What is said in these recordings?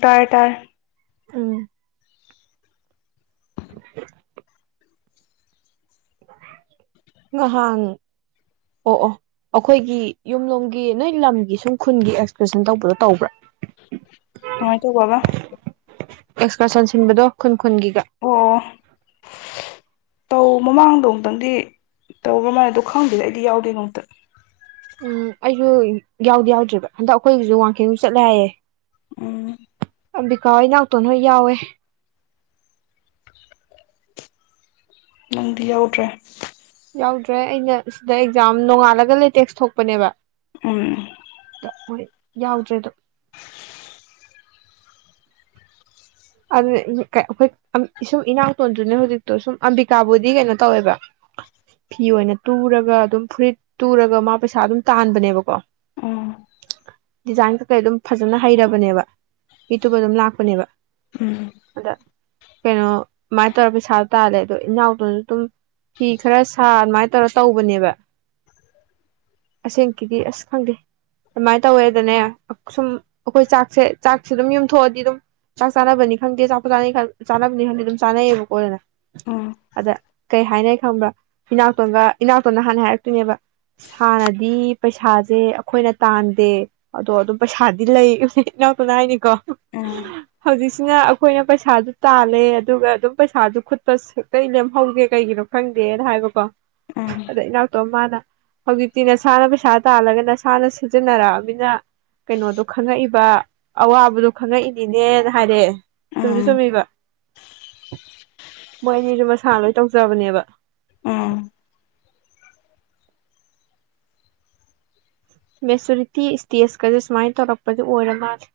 ꯇꯔ ꯇꯔ ꯎꯝ ꯉꯍꯥꯡ ꯑꯣ ꯑꯣ ꯑꯩꯈꯣꯏꯒꯤ ꯌꯨꯝꯂꯣꯝꯒꯤ ꯅꯣꯏ ꯂꯝꯒꯤ ꯁꯨꯝ ꯈꯨꯟꯒꯤ ꯑꯦꯛꯁꯀꯔꯁꯟ ꯇꯧꯕꯗꯣ ꯇꯧꯕ꯭ꯔꯥ ꯍꯥꯏ ꯇꯣ ꯀꯕꯥ ꯑꯦꯛꯁꯀꯔꯁꯟ ꯁꯤꯟꯕꯗꯣ ꯈꯨꯟꯒꯤꯒ ꯑꯣ ꯇꯧ ꯃꯃꯥꯡꯗꯣ ꯑꯃꯨꯛꯇꯪꯗꯤ ꯇꯧ꯭ꯔꯃꯥꯏꯅꯗꯣ ꯈꯪꯗꯦꯗ ꯑꯩꯗꯤ ꯌꯥꯎꯗꯦꯅ ꯑꯃꯨꯛꯇ ꯎꯝ ꯑꯩꯁꯨ ꯌꯥꯎꯗꯤ ꯌꯥꯎꯗ꯭ꯔꯤꯕ ꯍꯟꯗꯛ ꯑꯩꯈꯣꯏꯒꯤꯁꯨ ꯋꯥꯡꯈꯦꯝꯨ ꯆꯠꯂꯦ ꯍꯥꯏꯌꯦ ꯎꯝ ꯑꯝꯕꯤꯀꯥ ꯍꯣꯏ ꯏ ꯅꯥꯎꯛꯇꯣꯟ ꯅꯣꯏ ꯌꯥꯎꯋꯦ ꯅꯪꯗꯤ ꯌꯥꯎꯗ꯭ꯔꯦ ꯌꯥꯎꯗ꯭ꯔꯦ ꯑꯩꯅ ꯁꯤꯗ ꯑꯦꯛꯖꯥꯝ ꯅꯣꯡꯉꯥꯜꯂꯒ ꯂꯩꯇꯦꯛꯁ ꯊꯣꯛꯄꯅꯦꯕ ꯎꯝ ꯌꯥꯎꯗ꯭ꯔꯦ ꯑꯗꯨ ꯑꯗꯨꯅꯦ ꯏꯤꯡ ꯀ ꯑꯈꯣꯏ ꯁꯨꯝ ꯏꯁꯨꯝ ꯏꯅꯥꯎ ꯇꯣꯟꯗꯨꯅꯦ ꯍꯧꯖꯤꯛꯇꯣ ꯁꯨꯝ ꯑꯝꯕꯤꯀꯥꯕꯨꯗꯤ ꯀꯩꯅꯣ ꯇꯧꯋꯦꯕ ꯐꯤ ꯑꯣꯏꯅ ꯇꯨꯔꯒ ꯑꯗꯨꯝ ꯐꯨꯔꯤꯠ ꯇꯨꯔꯒ ꯃꯥ ꯄꯩꯁꯥ ꯑꯗꯨꯝ ꯇꯥꯟꯕꯅꯦꯕꯀꯣ ꯎꯝ ꯗꯤꯖꯥꯏꯟ ꯀꯀꯩ ꯑꯗꯨꯝ ꯐꯖꯅ ꯍꯩꯔꯕꯅꯦꯕ ꯃꯤꯇꯨꯕ ꯑꯗꯨꯝ ꯂꯥꯛꯄꯅꯦꯕ ꯎꯝ ꯑꯗ ꯀꯩꯅꯣ ꯑꯃꯥꯏ ꯇꯧꯔ ꯄꯩꯁꯥꯗꯣ ꯇꯥꯜꯂꯦ ꯑꯗꯣ ꯏꯅꯥꯎꯇꯣꯗꯨꯝ ꯐꯤ ꯈꯔ ꯁꯥ ꯑꯗꯨꯃꯥꯏ ꯇꯧꯔ ꯇꯧꯕꯅꯦꯕ ꯑꯁꯦꯡꯀꯤꯗꯤ ꯑꯁ ꯈꯪꯗꯦ ꯑꯃꯥꯏ ꯇꯧꯋꯦꯗꯅꯦ ꯁꯨꯝ ꯑꯩꯈꯣꯏ ꯆꯥꯛꯁꯦ ꯆꯥꯛꯁꯤ ꯗꯨꯝ ꯌꯨꯝꯊꯣꯛꯑꯗꯤ ꯑꯗꯨꯝ ꯆꯥꯁꯦ ꯆꯥꯅꯕꯅꯤ ꯈꯪꯗꯦ ꯑꯆꯥꯄꯣ ꯆꯥꯅꯤ ꯀꯥꯟ ꯆꯅꯕꯅꯤ ꯈꯪꯗꯦ ꯑꯗꯨꯝ ꯆꯥꯟꯅꯩꯌꯦꯕꯀꯣ ꯑꯗꯨꯅ ꯎꯝ ꯑꯗꯥ ꯀꯩ ꯍꯥꯏꯅꯩ ꯈꯪꯕ꯭ꯔꯥ ꯏꯅꯥꯎꯇꯣꯟꯒ ꯏꯅꯥꯎꯇꯣꯟꯅ ꯍꯥꯟꯅ ꯍꯥꯏꯔꯛꯇꯣꯏꯅꯦꯕ ꯁꯥꯔꯗꯤ ꯄꯩꯁꯥꯖꯦ ꯑꯈꯣꯏꯅ ꯇꯥꯟꯗꯦ ꯑꯗꯣ ꯑꯗꯨꯝ ꯄꯩꯁꯥꯗꯤ ꯂꯩ ꯏꯍ ꯏꯅꯥꯎꯇꯣꯟꯅ ꯍꯥꯏꯅꯤꯀꯣ ꯎꯝ ꯍꯧꯖꯤꯛꯁꯤꯅ ꯑꯈꯣꯏꯅ ꯄꯩꯁꯥꯗꯨ ꯇꯥꯜꯂꯦ ꯑꯗꯨꯒ ꯑꯗꯨꯝ ꯄꯩꯁꯥꯗꯨ ꯈꯨꯠꯄ ꯁꯨꯞꯂꯩ ꯂꯦꯝꯍꯧꯒꯦ ꯀꯩꯒꯤꯅꯣ ꯈꯪꯗꯦꯅ ꯍꯥꯏꯕꯀꯣ ꯎꯝ ꯑꯗ ꯏꯅꯥꯎ ꯇꯣ ꯃꯥꯅ ꯍꯧꯖꯤꯛꯇꯤ ꯅꯁꯥꯅ ꯄꯩꯁꯥ ꯇꯥꯜꯂꯒ ꯅꯁꯥꯅ ꯁꯤꯖꯤꯟꯅꯔꯛꯑꯃꯤꯅ ꯀꯩꯅꯣꯗꯣ ꯈꯪꯉꯛꯏꯕ ꯑꯋꯥꯕꯗꯣ ꯈꯪꯉꯛꯏꯅꯦ ꯅꯦ ꯅ ꯍꯥꯏꯔꯦ ꯆꯨꯝꯁꯨ ꯎꯝ ꯆꯨꯃꯤꯕ ꯃꯣꯏ ꯑꯅꯤꯖꯨ ꯃꯁꯥ ꯂꯣꯏ ꯇꯧꯖꯕꯅꯦꯕ ꯎꯝ ꯃꯦꯆꯣꯔꯤꯇꯤ ꯏꯁꯇꯦꯖꯀꯖꯨ ꯁꯨꯃꯥꯏꯟ ꯇꯧꯔꯛꯄꯗꯨ ꯑꯣꯏꯔ ꯃꯥꯜꯂꯦ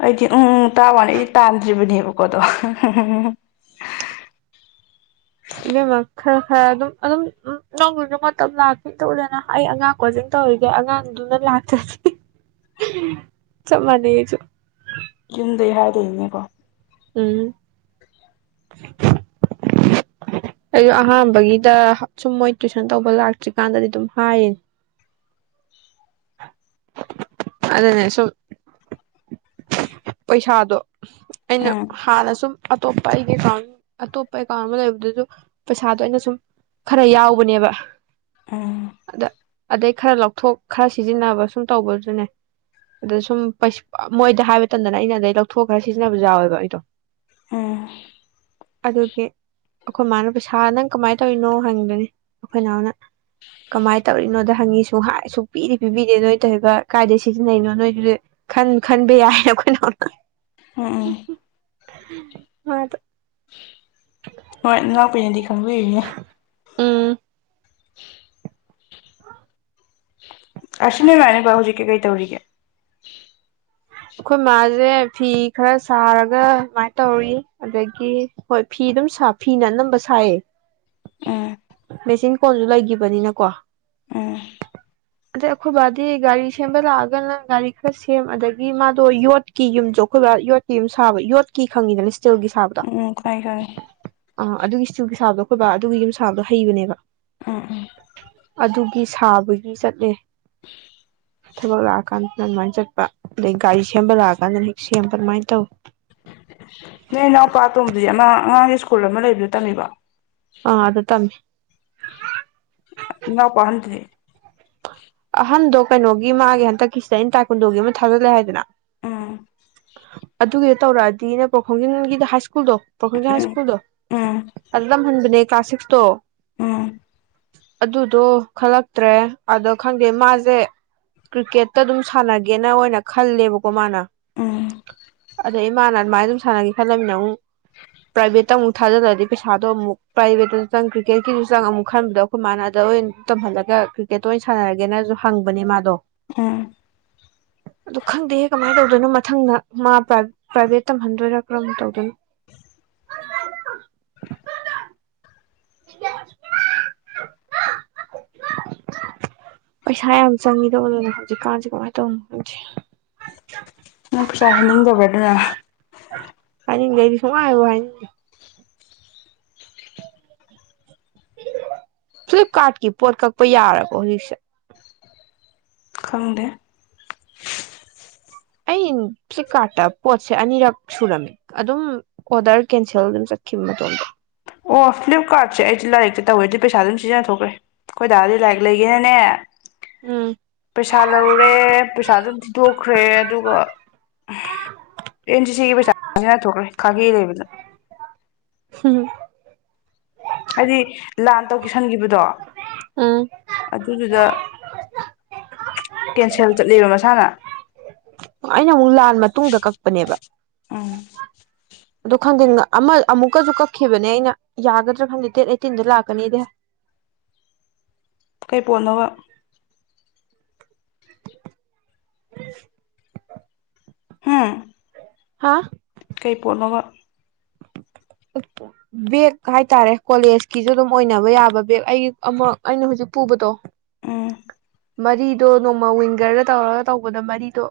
ꯑꯩꯗꯤ ꯎꯪ ꯎꯪ ꯇꯥ ꯋꯥꯅꯤ ꯑꯩꯗꯤ ꯇꯥꯟꯗ꯭ꯔꯤꯕꯅꯦꯕꯀꯣꯗꯣ ꯏꯁ ꯏꯕꯦꯝꯃꯥ ꯈꯔ ꯈꯔ ꯑꯗꯨꯝ ꯑꯗꯨꯝ ꯑꯝ ꯅꯪꯒꯤꯖꯨ ꯃꯇꯝ ꯂꯥꯛꯈꯤꯇꯧꯗꯅ ꯑꯩ ꯑꯉꯥꯡ ꯀꯣꯆꯤꯡ ꯇꯧꯔꯤꯒꯦ ꯑꯉꯥꯡꯗꯨꯅ ꯂꯥꯛꯇꯗꯤ ꯆꯞ ꯃꯥꯟꯅꯩ ꯑꯩꯖꯨ ꯌꯨꯝꯗꯩ ꯍꯥꯏꯗꯣꯏꯅꯤꯅꯦꯕꯣ ꯎꯝ ꯑꯩꯖꯨ ꯑꯍꯥꯟꯕꯒꯤꯗ ꯁꯨꯝ ꯃꯣꯏ ꯇꯨꯏꯁꯟ ꯇꯧꯕ ꯂꯥꯛꯇ꯭ꯔꯤꯀꯥꯟꯗꯗꯤ ꯑꯗꯨꯝ ꯍꯥꯏꯔꯤꯅꯦ ꯑꯗꯅꯦ ꯁꯨꯝ ꯄꯩꯁꯥꯗꯣ ꯑꯩꯅ ꯎꯝ ꯍꯥꯟꯅ ꯁꯨꯝ ꯑꯇꯣꯞꯄ ꯑꯩꯒꯤ ꯑꯦꯀꯥꯎꯟ ꯑꯇꯣꯞꯄ ꯑꯦꯀꯥꯎ ꯑꯃ ꯂꯩꯕꯗꯨꯖꯨ ꯄꯩꯁꯥꯗꯣ ꯑꯩꯅ ꯁꯨꯝ ꯈꯔ ꯌꯥꯎꯕꯅꯦꯕ ꯎꯝ ꯑꯗ ꯑꯗꯩꯒ ꯈꯔ ꯂꯧꯊꯣꯛ ꯈꯔ ꯁꯤꯖꯤꯟꯅꯕ ꯁꯨꯝ ꯇꯧꯕꯗꯨꯗꯅꯦ ꯑꯗ ꯁꯨꯝ ꯄꯩꯁ ꯄ ꯃꯣꯏꯗ ꯍꯥꯏꯕ ꯇꯟꯗꯅ ꯑꯩꯅ ꯑꯗꯩ ꯂꯧꯊꯣꯛꯑ ꯈꯔ ꯁꯤꯖꯤꯟꯅꯖꯨ ꯌꯥꯎꯋꯦꯕ ꯑꯩꯗꯣ ꯎꯝ ꯑꯗꯨꯒꯤ ꯑꯈꯣꯏ ꯃꯥꯅ ꯄꯩꯁꯥ ꯅꯪ ꯀꯃꯥꯏ ꯇꯧꯔꯤꯅꯣ ꯍꯪꯗꯣꯅꯤ ꯑꯩꯈꯣꯏ ꯅꯥꯎꯅ ꯀꯃꯥꯏꯟ ꯇꯧꯔꯤꯅꯣꯗ ꯍꯪꯉꯤ ꯁꯨ ꯍꯥꯏ ꯁꯨꯡ ꯄꯤꯗꯤ ꯄꯤꯕꯤꯗꯦ ꯅꯣꯏ ꯇꯧꯏꯕ ꯀꯥꯏꯗꯩ ꯁꯤꯖꯤꯟꯅꯩꯅꯣ ꯅꯣꯏꯗꯨꯗꯤ ꯈꯟ ꯈꯟꯕ ꯌꯥꯏ [inaudible] ꯍꯝ ꯍꯝ ꯎꯝ ꯎꯝ ꯃꯥꯗ ꯍꯣꯏ ꯅꯅꯥꯎꯄꯤꯅꯦꯗꯤ ꯈꯪꯕꯤꯔꯤꯅꯦ ꯎꯝ ꯍꯝ ꯑꯔꯁꯤ ꯅꯣꯏꯃꯥꯏꯕ ꯍꯧꯖꯤꯛꯀꯤ ꯀꯩ ꯇꯧꯔꯤꯒꯦ ꯑꯩꯈꯣꯏ ꯃꯥꯁꯦ ꯐꯤ ꯈꯔ ꯁꯥꯔꯒ ꯁꯃꯥꯏꯟ ꯇꯧꯔꯤ ꯑꯗꯒꯤ ꯍꯣꯏ ꯐꯤ ꯑꯗꯨꯝ ꯐꯤꯅ ꯑꯅꯝꯕ ꯁꯥꯏꯌꯦ ꯎꯝ ꯃꯦꯆꯤꯟ ꯀꯣꯜꯖꯨ ꯂꯩꯒꯤꯕꯅꯤꯅꯀꯣ ꯎꯝ ꯑꯗꯩ ꯑꯈꯣꯏ ꯕꯥꯗꯤ ꯒꯥꯔꯤ ꯁꯦꯝꯕ ꯂꯥꯛꯑꯒꯅ ꯒꯥꯔꯤ ꯈꯔ ꯁꯦꯝ ꯑꯗꯒ ꯗꯒꯤ ꯃꯥꯗꯣ ꯌꯣꯠꯀꯤ ꯌꯨꯝꯖꯣ ꯑꯩꯈꯣꯏ ꯕꯥ ꯌꯣꯠꯀꯤ ꯌꯨꯝ ꯁꯥꯕ ꯌꯣꯠꯀꯤ ꯈꯪꯉꯤꯗꯅ ꯏꯁꯇꯤꯜꯒꯤ ꯁꯥꯕꯗ ꯎꯝ ꯈꯪꯉꯦ ꯈꯪꯉꯦ ꯇꯣ ꯑ ꯑꯗꯨꯒꯤ ꯏꯁꯇꯤꯜꯒꯤ ꯁꯥꯕꯗꯣ ꯍꯣꯏꯕꯥ ꯑꯗꯨꯒꯤ ꯌꯨꯝꯁꯥꯡꯗꯣ ꯍꯩꯕꯅꯦꯕ ꯎꯝ ꯎꯝ ꯒꯤ ꯁꯥꯕꯒꯤ ꯆꯠꯂꯦ ꯊꯕꯛ ꯂꯥꯛꯑꯀꯥꯟꯗꯅ ꯑꯗꯨꯃꯥꯏꯅ ꯆꯠꯄ ꯑꯗꯩ ꯒꯥꯔꯤ ꯁꯦꯝꯕ ꯂꯥꯛꯑꯀꯥꯟꯗ ꯍꯦꯛ ꯁꯦꯝꯕ ꯑꯗꯨꯃꯥꯏꯅ ꯇꯧꯋ ꯅꯣꯏ ꯏꯅꯥꯎꯄꯥ ꯇꯣꯝꯕꯗꯤ ꯑꯟ ꯑꯉꯥꯡꯒꯤ ꯁ꯭ꯀꯨꯜ ꯑꯃ ꯂꯩꯕꯗꫭ ꯇꯝꯃꯤꯕ ꯑꯥ ꯑꯗꯨ ꯇꯝꯃꯤ ꯏꯅꯧꯄꯗꯦ ꯑꯍꯟꯗꯣ ꯀꯩꯅꯣꯒꯤ ꯃꯥꯒꯤ ꯍꯟꯗꯛꯀꯤꯁꯤꯗ ꯑꯩꯅ ꯇꯥꯏꯀꯨꯟꯗꯣꯒꯤ ꯑꯃ ꯊꯥꯖꯤꯜꯂꯦ ꯍꯥꯏꯗꯅ ꯑꯥ ꯑꯗꯨꯒꯤꯗꯣ ꯇꯧꯔꯛꯑꯗꯤ ꯏꯅ ꯄ ꯈꯣꯡꯖꯤꯟꯒꯤꯗ ꯁ꯭ꯀꯨꯜ ꯄꫭꯈꫭꯡꯖꯤꯡ ꯎꯝ ꯍꯥꯏꯁ꯭ꯀꯨꯜꯗ ꯎꯝ ꯑꯗ ꯇꯝ ꯍꯟꯕꯅꯦ ꯀ꯭ꯂꯥꯁ ꯁꯤꯛꯁꯇꯣ ꯎꯝ ꯑꯗꯨꯗꯣ ꯈꯜꯂꯛꯇ꯭ꯔꯦ ꯑꯗ ꯈꯪꯗꯦ ꯃꯥꯁꯦ ꯀ꯭ꯔꯤꯀꯦꯠꯇ ꯑꯗꯨꯝ ꯁꯥꯟꯅꯒꯦꯅ ꯑꯣꯏꯅ ꯈꯜꯂꯦꯕꯀꯣ ꯃꯥꯅ ꯎꯝ ꯑꯗꯩ ꯃꯥꯅ ꯑꯗꯨꯃꯥꯏꯅ ꯑꯗꯨꯝ ꯁꯥꯟꯅꯒꯈꯤ ꯈꯜꯂꯃꯤꯅ ꯑꯃꯨꯛ ꯄ꯭ꯔꯥꯏꯚꯦꯠꯇ ꯑꯃꯨꯛ ꯊꯥꯖꯗ꯭ꯔꯗꯤ ꯄꯩꯁꯥꯗꯣ ꯑꯃꯨꯛ ꯄ꯭ꯔꯥꯏꯚꯦꯠꯇꯁꯨ ꯆꯪ ꯀ꯭ꯔꯤꯀꯦꯠꯀꯤꯁꯨ ꯆꯪ ꯑꯃꯨꯛ ꯈꯟꯕꯗꯣ ꯑꯩꯈꯣꯏ ꯃꯥꯅꯗ ꯑꯣꯏꯅ ꯇꯝꯍꯜꯂꯒ ꯀ꯭ꯔꯤꯀꯦꯠꯇ ꯑꯣꯏꯅ ꯁꯥꯅꯔꯒꯦꯅꯁꯨ ꯍꯪꯕꯅꯦ ꯃꯥꯗꯣ ꯑꯥ ꯑꯗꯨ ꯈꯪꯗꯦ ꯀꯃꯥꯏꯅ ꯇꯧꯗꯣꯏꯅꯣ ꯃꯊꯪꯗ ꯃꯥ ꯄ꯭ꯔꯥꯏꯚꯦꯠ ꯇꯝꯍꯟꯗꯣꯏꯔꯥ ꯀꯔꯝ ꯇꯧꯗꯣꯏꯅꯣ ꯄꯩꯁꯥ ꯌꯥꯝ ꯆꯪꯉꯗꯧꯕꯅꯦꯅ ꯍꯧꯖꯤꯛꯀꯥꯟꯁꯦ ꯀꯃꯥꯏꯅ ꯇꯧꯕꯅꯣ ꯈꯪꯁꯦ ꯄꯩꯁꯥꯍꯥꯏꯅꯤꯡꯗꯕꯗꯨꯅ ꯍꯥꯏꯅꯤꯡꯗꯦ ꯑꯩ ꯁꯨꯡꯍꯥꯏꯕꯨ ꯍꯥꯏꯅꯤꯡꯗꫭ ꯐ꯭ꯂꯤꯞꯀꯥꯔꯠꯀꯤ ꯄꯣꯠ ꯀꯛꯄ ꯌꯥꯔꯕꯣ ꯍꯧꯖꯤꯛꯁꯦ ꯈꯪꯗꯦ ꯑꯩ ꯐ꯭ꯂꯤꯞ ꯀꯥꯔꯠꯇ ꯄꯣꯠꯁꯦ ꯑꯅꯤꯔꯛ ꯁꯨꯔꯝꯃꯤ ꯑꯗꯨꯝ ꯑꯣꯗꯔ ꯀꯦꯟꯁꯦꯜ ꯑꯗꯨꯝ ꯆꯠꯈꯤꯕ ꯃꯇꯣꯝꯗ ꯑꯣ ꯐ꯭ꯂꯤꯞꯀꯥꯔꯠꯁꯦ ꯑꯩꯗꯤ ꯂꯥꯏꯔꯤꯛꯇ ꯇꯧꯋꯦ ꯑꯗꯨꯗꯤ ꯄꯩꯁꯥ ꯑꯗꯨꯝ ꯁꯤꯖꯤꯟꯅꯊꯣꯛꯈ꯭ꯔꯦ ꯈꯣꯏꯗꯥꯔꯗꯤ ꯂꯥꯏꯔꯤꯛ ꯂꯩꯒꯦꯅꯅꯦ ꯎꯝ ꯄꯩꯁꯥ ꯂꯧꯔꯦ ꯄꯩꯁꯥ ꯑꯗꯨꯝ ꯊꯤꯗꯣꯛꯈ꯭ꯔꯦ ꯑꯗꯨꯒ ꯑꯦꯟ ꯁꯤ ꯁꯤ ꯊꯣꯛꯈ꯭ꯔꯦ ꯈꯥꯒꯦ ꯂꯩꯕꯗ ꯍꯝ ꯍꯥꯏꯗꯤ ꯂꯥꯟ [inaudible] ꯊꯟꯈꯤꯕꯗꯣ ꯎꯝ ꯑꯗꯨꯗꯨꯗ ꯀꯦꯟꯁꯦꯜ ꯆꯠꯂꯦꯕ ꯃꯁꯥꯅ ꯑꯩꯅ ꯑꯃꯨꯛ ꯂꯥꯟ ꯃꯇꯨꯡꯗ ꯎꯝ ꯑꯗꯨ ꯈꯪꯗꯦ ꯑꯃ ꯑꯃꯨꯛꯀꯁꯨ ꯀꯛꯈꯤꯕꯅꯦ ꯑꯩꯅ ꯌꯥꯒꯗ꯭ꯔꯥ ꯈꯪꯗꯦ ꯗꯦꯠ ꯑꯩꯠꯇꯤꯟꯗ ꯂꯥꯛꯀꯅꯤꯗꯤ ꯀꯩ ꯄꯣꯠꯅꫭꯕ [inaudible] ꯍꯥꯝ ꯍꯥꯥ ꯀꯩ ꯄꯣꯠꯅꯥꯕ ꯕꯦꯒ ꯍꯥꯏꯇꯥꯔꯦ ꯀꯣꯂꯦꯖꯀꯤꯁꯨ ꯑꯗꯨꯝ ꯑꯣꯏꯅꯕ ꯌꯥꯕ ꯕꯦꯒ ꯑꯩ ꯑꯃꯛ ꯑꯩꯅ ꯍꯧꯖꯤꯛ ꯄꯨꯕꯗꯣ ꯎꯝ ꯃꯔꯤꯗꯣ ꯅꯣꯡꯃ ꯋꯤꯡꯒꯔꯗ ꯇꯧꯔꯒ ꯇꯧꯕꯗ ꯃꯔꯤꯗꯣ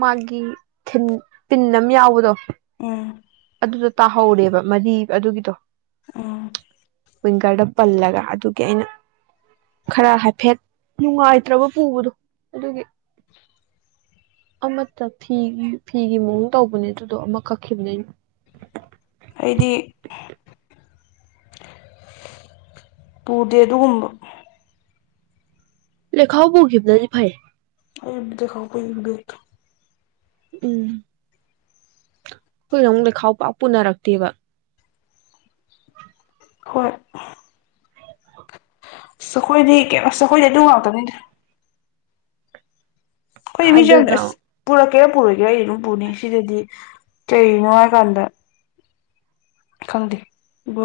ꯃꯥꯒꯤ ꯄꯤꯟ ꯑꯃ ꯌꯥꯎꯕꯗꯣ ꯑ ꯑꯗꯨꯗꯣ ꯇꯥꯍꯧꯔꯦꯕ ꯃꯔꯤ ꯑꯗꯨꯒꯤꯗꯣ ꯎꯝ ꯋꯤꯡꯒꯔꯗ ꯄꯜꯂꯒ ꯑꯗꯨꯒꯤ ꯑꯩꯅ ꯈꯔ ꯍꯥꯏꯐꯦꯠ ꯅꯨꯡꯉꯥꯏꯇ꯭ꯔꯕ ꯄꯨꯕꯗꯣ ꯑꯗꯨꯒꯤ ꯑꯃꯠꯇ ꯐꯤ ꯐꯤꯒꯤ ꯃꯑꯣꯡ ꯇꯧꯕꯅꯦ ꯑꯗꯨꯗꯣ ꯑꯃ ꯀꯛꯈꯤꯕꯅꯦ ꯑꯩꯅ ꯑꯩꯗꯤ ꯄꯨꯗꯦ ꯑꯗꯨꯒꯨꯝꯕ ꯂꯦ ꯈꯥꯎꯕꯨꯈꯤꯕꯅꯗꯤ ꯐꯩꯌꯦ ꯦꯝꯗꯤ ꯈꯗꯠꯇ ꯎꯝ ꯑꯩꯈꯣꯏ ꯅ ꯑꯃꯨꯛꯗ ꯈꯥꯎ ꯄꯥꯛ ꯄꯨꯅꯔꯛꯇꯦꯕ ꯍꯣꯏ ꯁꯈꯣꯏꯗꯤ ꯀꯩꯅꯣ ꯁꯈꯣꯏꯗꯦ ꯑꯗꯨꯨꯡ ꯉꯥꯎꯗꯅꯤꯗ ꯍꯣꯏ ꯏꯃꯤꯖ ꯑꯗꯨꯒ ꯄꯨꯔꯥ ꯀꯌꯥ ꯄꯨꯔꯣꯏꯒꯦ ꯑꯩ ꯑꯗꯨꯝ ꯄꯨꯅꯤ ꯁꯤꯗꯗꯤ ꯀꯩꯅꯣ ꯍꯥꯏꯀꯥꯟꯗ ꯈꯜꯗꯤ ꯑꯗꯨ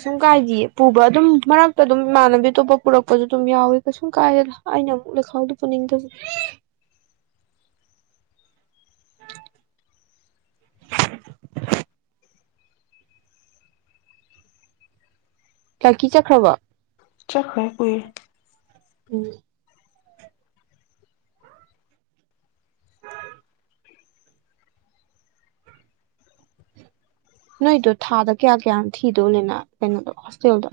ꯀꯩꯁꯨꯝ ꯀꯥꯏꯗꯌꯦ ꯄꯨꯕ ꯑꯗꯨꯝ ꯃꯔꯛꯇ ꯑꯗꯨꯝ ꯏꯃꯥꯟꯅꯕꯤ ꯑꯇꯣꯞꯄ ꯄꯨꯔꯛꯄꯁꯨ ꯑꯗꯨꯝ ꯌꯥꯎꯏꯦ ꯀꯩꯁꯨꯝ ꯀꯥꯏꯗꯦ ꯑꯩꯅ ꯑꯃꯨꯛ ꯂꯩꯈꯥꯎꯗꯨ ꯄꯨꯅꯤꯡꯗꯁ ꯀꯀꯤ ꯆꯠꯈ꯭ꯔꯕ ꯆꯥꯛ ꯍ ꯎꯏ ꯎꯝ ꯅꯣꯏꯗꯣ ꯊꯥꯗ ꯀꯌꯥ ꯀꯌꯥ ꯊꯤꯗꯣꯂꯤꯅ ꯀꯩꯅꯣꯗꯣ ꯍꯣꯁꯇꯦꯜꯗꯣ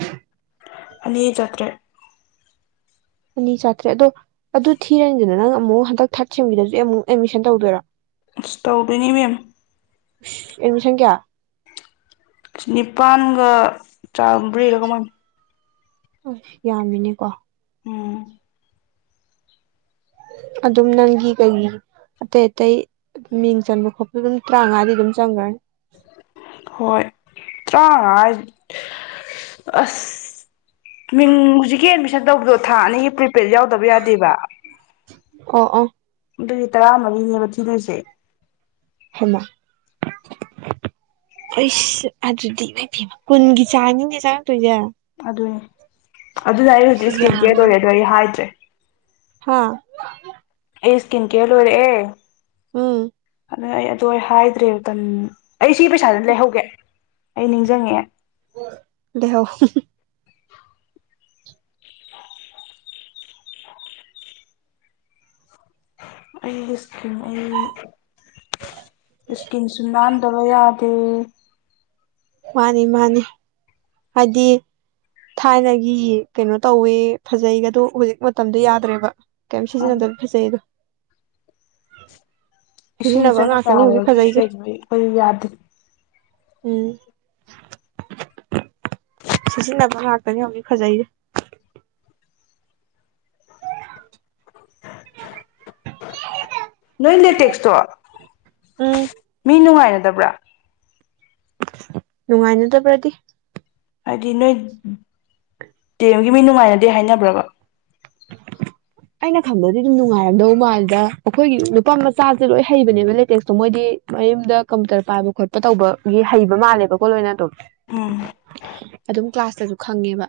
ꯑꯅꯤ ꯌꯥꯖꯇ꯭ꯔꯦ ꯑꯅꯤ ꯆꯥꯇ꯭ꯔꯦ ꯑꯗꯣ ꯑꯗꯨ ꯊꯤꯔꯅꯤꯗꯨꯅ ꯅꯪ ꯑꯃꯨꯛ ꯍꯟꯗꯛ ꯊꯥꯔꯠ ꯁꯦꯕꯤꯗꯁꯨ ꯑꯃꯨꯛ ꯑꯦꯗꯃꯤꯁꯟ ꯇꯧꯗꯣꯏꯔꯣ ꯁꯇꯧꯕꯤꯅꯤꯕꯦꯝ ꯑꯦꯗꯃꯤꯁꯟ ꯀꯌꯥ ꯅꯤꯄꯜꯒ ꯆꯥꯕꯔꯤꯔ ꯀꯥꯏꯅꯤ ꯑ ꯌꯥꯝꯃꯤꯅꯦꯀꯣ ꯎꯝ ꯑꯗꯨꯝ ꯅꯪꯒꯤ ꯀꯩ ꯑꯇꯩ ꯑꯇꯩ ꯃꯤꯡ ꯆꯟꯕ ꯈꯣꯠꯄ ꯑꯗꯨꯝ ꯇꯔꯥꯃꯉꯥꯗꯤ ꯑꯗꯨꯝ ꯆꯪꯈ꯭ꯔꯅꯤ ꯍꯣꯏ ꯇꯔꯥꯃꯉꯥ ꯑꯁ ꯃꯤꯡ ꯍꯧꯖꯤꯛꯀꯤ ꯑꯦꯠꯃꯤꯁꯟ ꯇꯧꯕꯗꯣ ꯊꯥ ꯑꯅꯤꯒꯤ ꯄ꯭ꯔꯤꯄꯦꯗ ꯌꯥꯎꯗꯕ ꯌꯥꯗꯦꯕ ꯑ ꯑ ꯑꯗꯨꯒꯤ ꯇꯔꯥꯃꯔꯤꯅꯦꯕ ꯊꯤꯗꯣꯏꯁꯦ ꯍꯃꯁ ꯑꯗꯨꯗꯤ ꯂ ꯄꯤ ꯀꯨꯟꯒꯤ ꯆꯥꯡꯅꯤꯅꯦꯦ ꯆꯥꯉꯛꯇꯣꯏꯁꯦ ꯑꯗꯨꯗꯋꯦ ꯑꯗꯨꯗ ꯑꯩ ꯍꯧꯖꯤꯛ ꯏꯁꯀꯤꯟ ꯀꯦꯌꯔ ꯑꯣꯏꯔꯦꯗꯣ ꯑꯩ ꯍꯥꯏꯗ꯭ꯔꯦ ꯍꯥꯥ ꯑꯩ ꯏꯁꯀꯤꯟ ꯀꯦꯌꯔ ꯑꯣꯏꯣꯏꯔꯦ ꯎꯝ ꯑꯗꯨ ꯑꯩ ꯑꯗꯨ ꯑꯩ ꯍꯥꯏꯗ꯭ꯔꯦ ꯃꯇꯝ ꯑꯩ ꯁꯤ ꯄꯩꯁꯥꯗ ꯂꯩꯍꯧꯒꯦ ꯑꯩ ꯅꯤꯡꯁꯤꯡꯉꯛꯑꯦ ꯗꯍꯣ ꯑꯩꯒꯤ ꯏꯁꯀꯤꯟ ꯑꯩ ꯏꯁꯀꯤꯟꯁꯨ ꯅꯥꯟꯗꯕ ꯌꯥꯗꯦ ꯃꯥꯅꯤ ꯃꯥꯅꯤ ꯍꯥꯏꯗꯤ ꯊꯥꯏꯅꯒꯤ ꯀꯩꯅꯣ ꯇꯧꯋꯦ ꯐꯖꯩꯒ ꯑꯗꯨ ꯍꯧꯖꯤꯛ ꯃꯇꯝꯗꯣ ꯌꯥꯗ꯭ꯔꯦꯕ ꯀꯝꯁꯤꯁꯤꯅ ꯗ ꯐꯁꯦꯩꯣ ꯁꯤꯖꯤꯟꯅꯕ ꯏꯁꯤꯡꯁꯤꯅ ꯉꯥꯛꯇꯅꯤ ꯍꯧꯖꯤꯛ ꯇꯥꯔꯒꯤ ꯐꯖꯩꯁꯦ ꯀꯩ ꯑꯩꯈꯣꯏ ꯌꯥꯗꯦ ꯎꯝ ꯁꯤꯖꯤꯟꯅꯕ ꯉꯥꯛꯇꯅꯤ ꯍꯧꯅꯤ ꯐꯖꯩꯁꯦ ꯅꯣꯏ ꯗ ꯇꯦꯛꯁꯇꯣ ꯎꯝ ꯃꯤ ꯅꯨꯡꯉꯥꯏꯅ ꯌꯥꯥꯗꯕ꯭ꯔꯥ ꯅꯨꯡꯉꯥꯏꯅꯗꯕ꯭ꯔꯗꯤ ꯍꯥꯏꯗꯤ ꯅꯣꯏ ꯗꯦꯝꯒꯤ ꯃꯤ ꯅꯨꯡꯉꯥꯏꯅꯗꯦ ꯍꯥꯏꯅꯕ꯭ꯔꯕ ꯑꯩꯅ ꯈꯪꯕꯗꯤ ꯑꯗꯨꯝ ꯅꯨꯡꯉꯥꯏꯔꯝꯗꯧ ꯃꯥꯜꯗ ꯑꯈꯣꯏꯒꯤ ꯅꯨꯄꯥ ꯃꯆꯥꯁꯦ ꯂꯣꯏ ꯍꯩꯕꯅꯦꯕ ꯂꯦꯇꯦꯁꯇꯣ ꯃꯣꯏꯗꯤ ꯃꯌꯨꯝꯗ ꯀꯝꯄꯨꯇꯔ ꯄꯥꯏꯕ ꯈꯣꯠꯄ ꯇꯧꯕꯒꯤ ꯍꯩꯕ ꯃꯥꯜꯂꯦꯕꯀꯣ ꯂꯣꯏꯅ ꯑꯗꯨꯝ ꯎꯝ ꯑꯗꯨꯝ ꯀ꯭ꯂꯥꯁꯇꯁꯨ ꯈꯪꯉꯦꯕ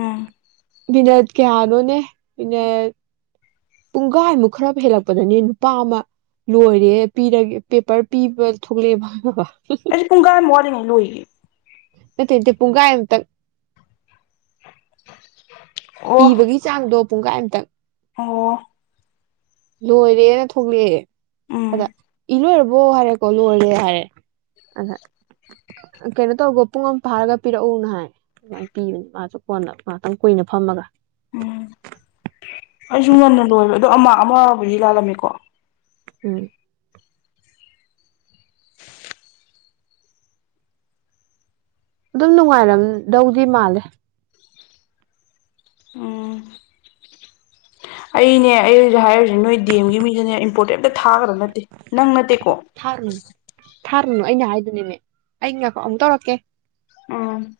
ꯎꯝ ꯃꯤꯅꯠ ꯀꯌꯥꯅꯣꯅꯦ ꯃꯤꯅꯠ ꯄꯨꯡꯒꯥꯏꯃꯨꯛ ꯈꯔ ꯍꯦꯜꯂꯛꯄꯗꯅꯦ ꯅꯨꯄꯥ ꯑꯃ ꯂꯣꯏꯔꯦ ꯄꯤꯔ ꯄꯦꯄꯔ ꯄꯤꯕ ꯊꯣꯛꯂꯛꯑꯦꯕ ꯑꯗꯤ ꯄꯨꯡꯒꯥꯥꯏ ꯑꯃ ꯋꯥꯠꯂꯤꯉꯩ ꯂꯣꯏꯌꯦ ꯄꯨꯒꯥꯏꯝꯇꯪ ꯑꯣ ꯏꯕꯒꯤ ꯆꯥꯡꯗꯣ ꯄꯨꯡꯒꯥꯏ ꯑꯝꯇꯪ ꯑꯣ ꯂꯣꯏꯔꯦꯅ ꯊꯣꯂꯛꯑꯦ ꯎꯝ ꯑꯗ ꯏꯂꯣꯏꯔ ꯕꯣ ꯍꯥꯏꯔꯦꯀꯣ ꯂꯣꯏꯔꯦ ꯍꯥꯏꯔꯦ ꯑꯗ ꯀꯩꯅꯣ ꯇꯧꯒꯣ ꯄꯨꯡ ꯑꯃ ꯐꯥꯔꯒ ꯄꯤꯔꯛꯎꯅ ꯍꯥꯏ ꯑꯗꯨꯃꯥꯏꯅ ꯄꯤꯕꯅꯤ ꯃꯥꯁꯨ ꯀꯣꯟꯅ ꯉꯍꯥꯛꯇꯪ ꯀꯨꯏꯅ ꯐꯝꯃꯒ ꯎꯝ ꯑꯩꯁꯨ ꯉꯟꯅ ꯂꯣꯏꯕ ꯑꯗꯣ ꯑꯃ ꯑꯃꯕꯨꯗꯤ ꯂꯥꯜꯂꯝꯃꯦꯀꯣ ꯎꯝ ꯑꯗꯨꯝ ꯅꯨꯡꯉꯥꯏꯔꯝꯗꯧꯗꯤ ꯃꯥꯜꯂꯦ ꯎꯝ ꯑꯩꯅꯦ ꯑꯩ ꯍꯧꯖꯤꯛ ꯍꯥꯏꯔꯤꯁꯤ ꯅꯣꯏ ꯗꯤ ꯑꯦꯝꯒꯤ ꯃꯤꯗꯤꯅꯦ ꯏꯝꯄꯣꯔꯇꯦꯟ ꯑꯝ ꯊꯥꯒꯗꯕ ꯅꯠꯇꯦ ꯅꯪ ꯅꯠꯇꯦꯀꯣ ꯊꯥꯔꯨꯅꯨ ꯊꯥꯔꯨꯅꯨ ꯑꯩꯅ ꯍꯥꯏꯗꯨꯅꯤꯃꯤ ꯑꯩ ꯉ ꯑꯃꯨꯛ ꯇꯧꯔꯛꯀꯦ ꯎꯝ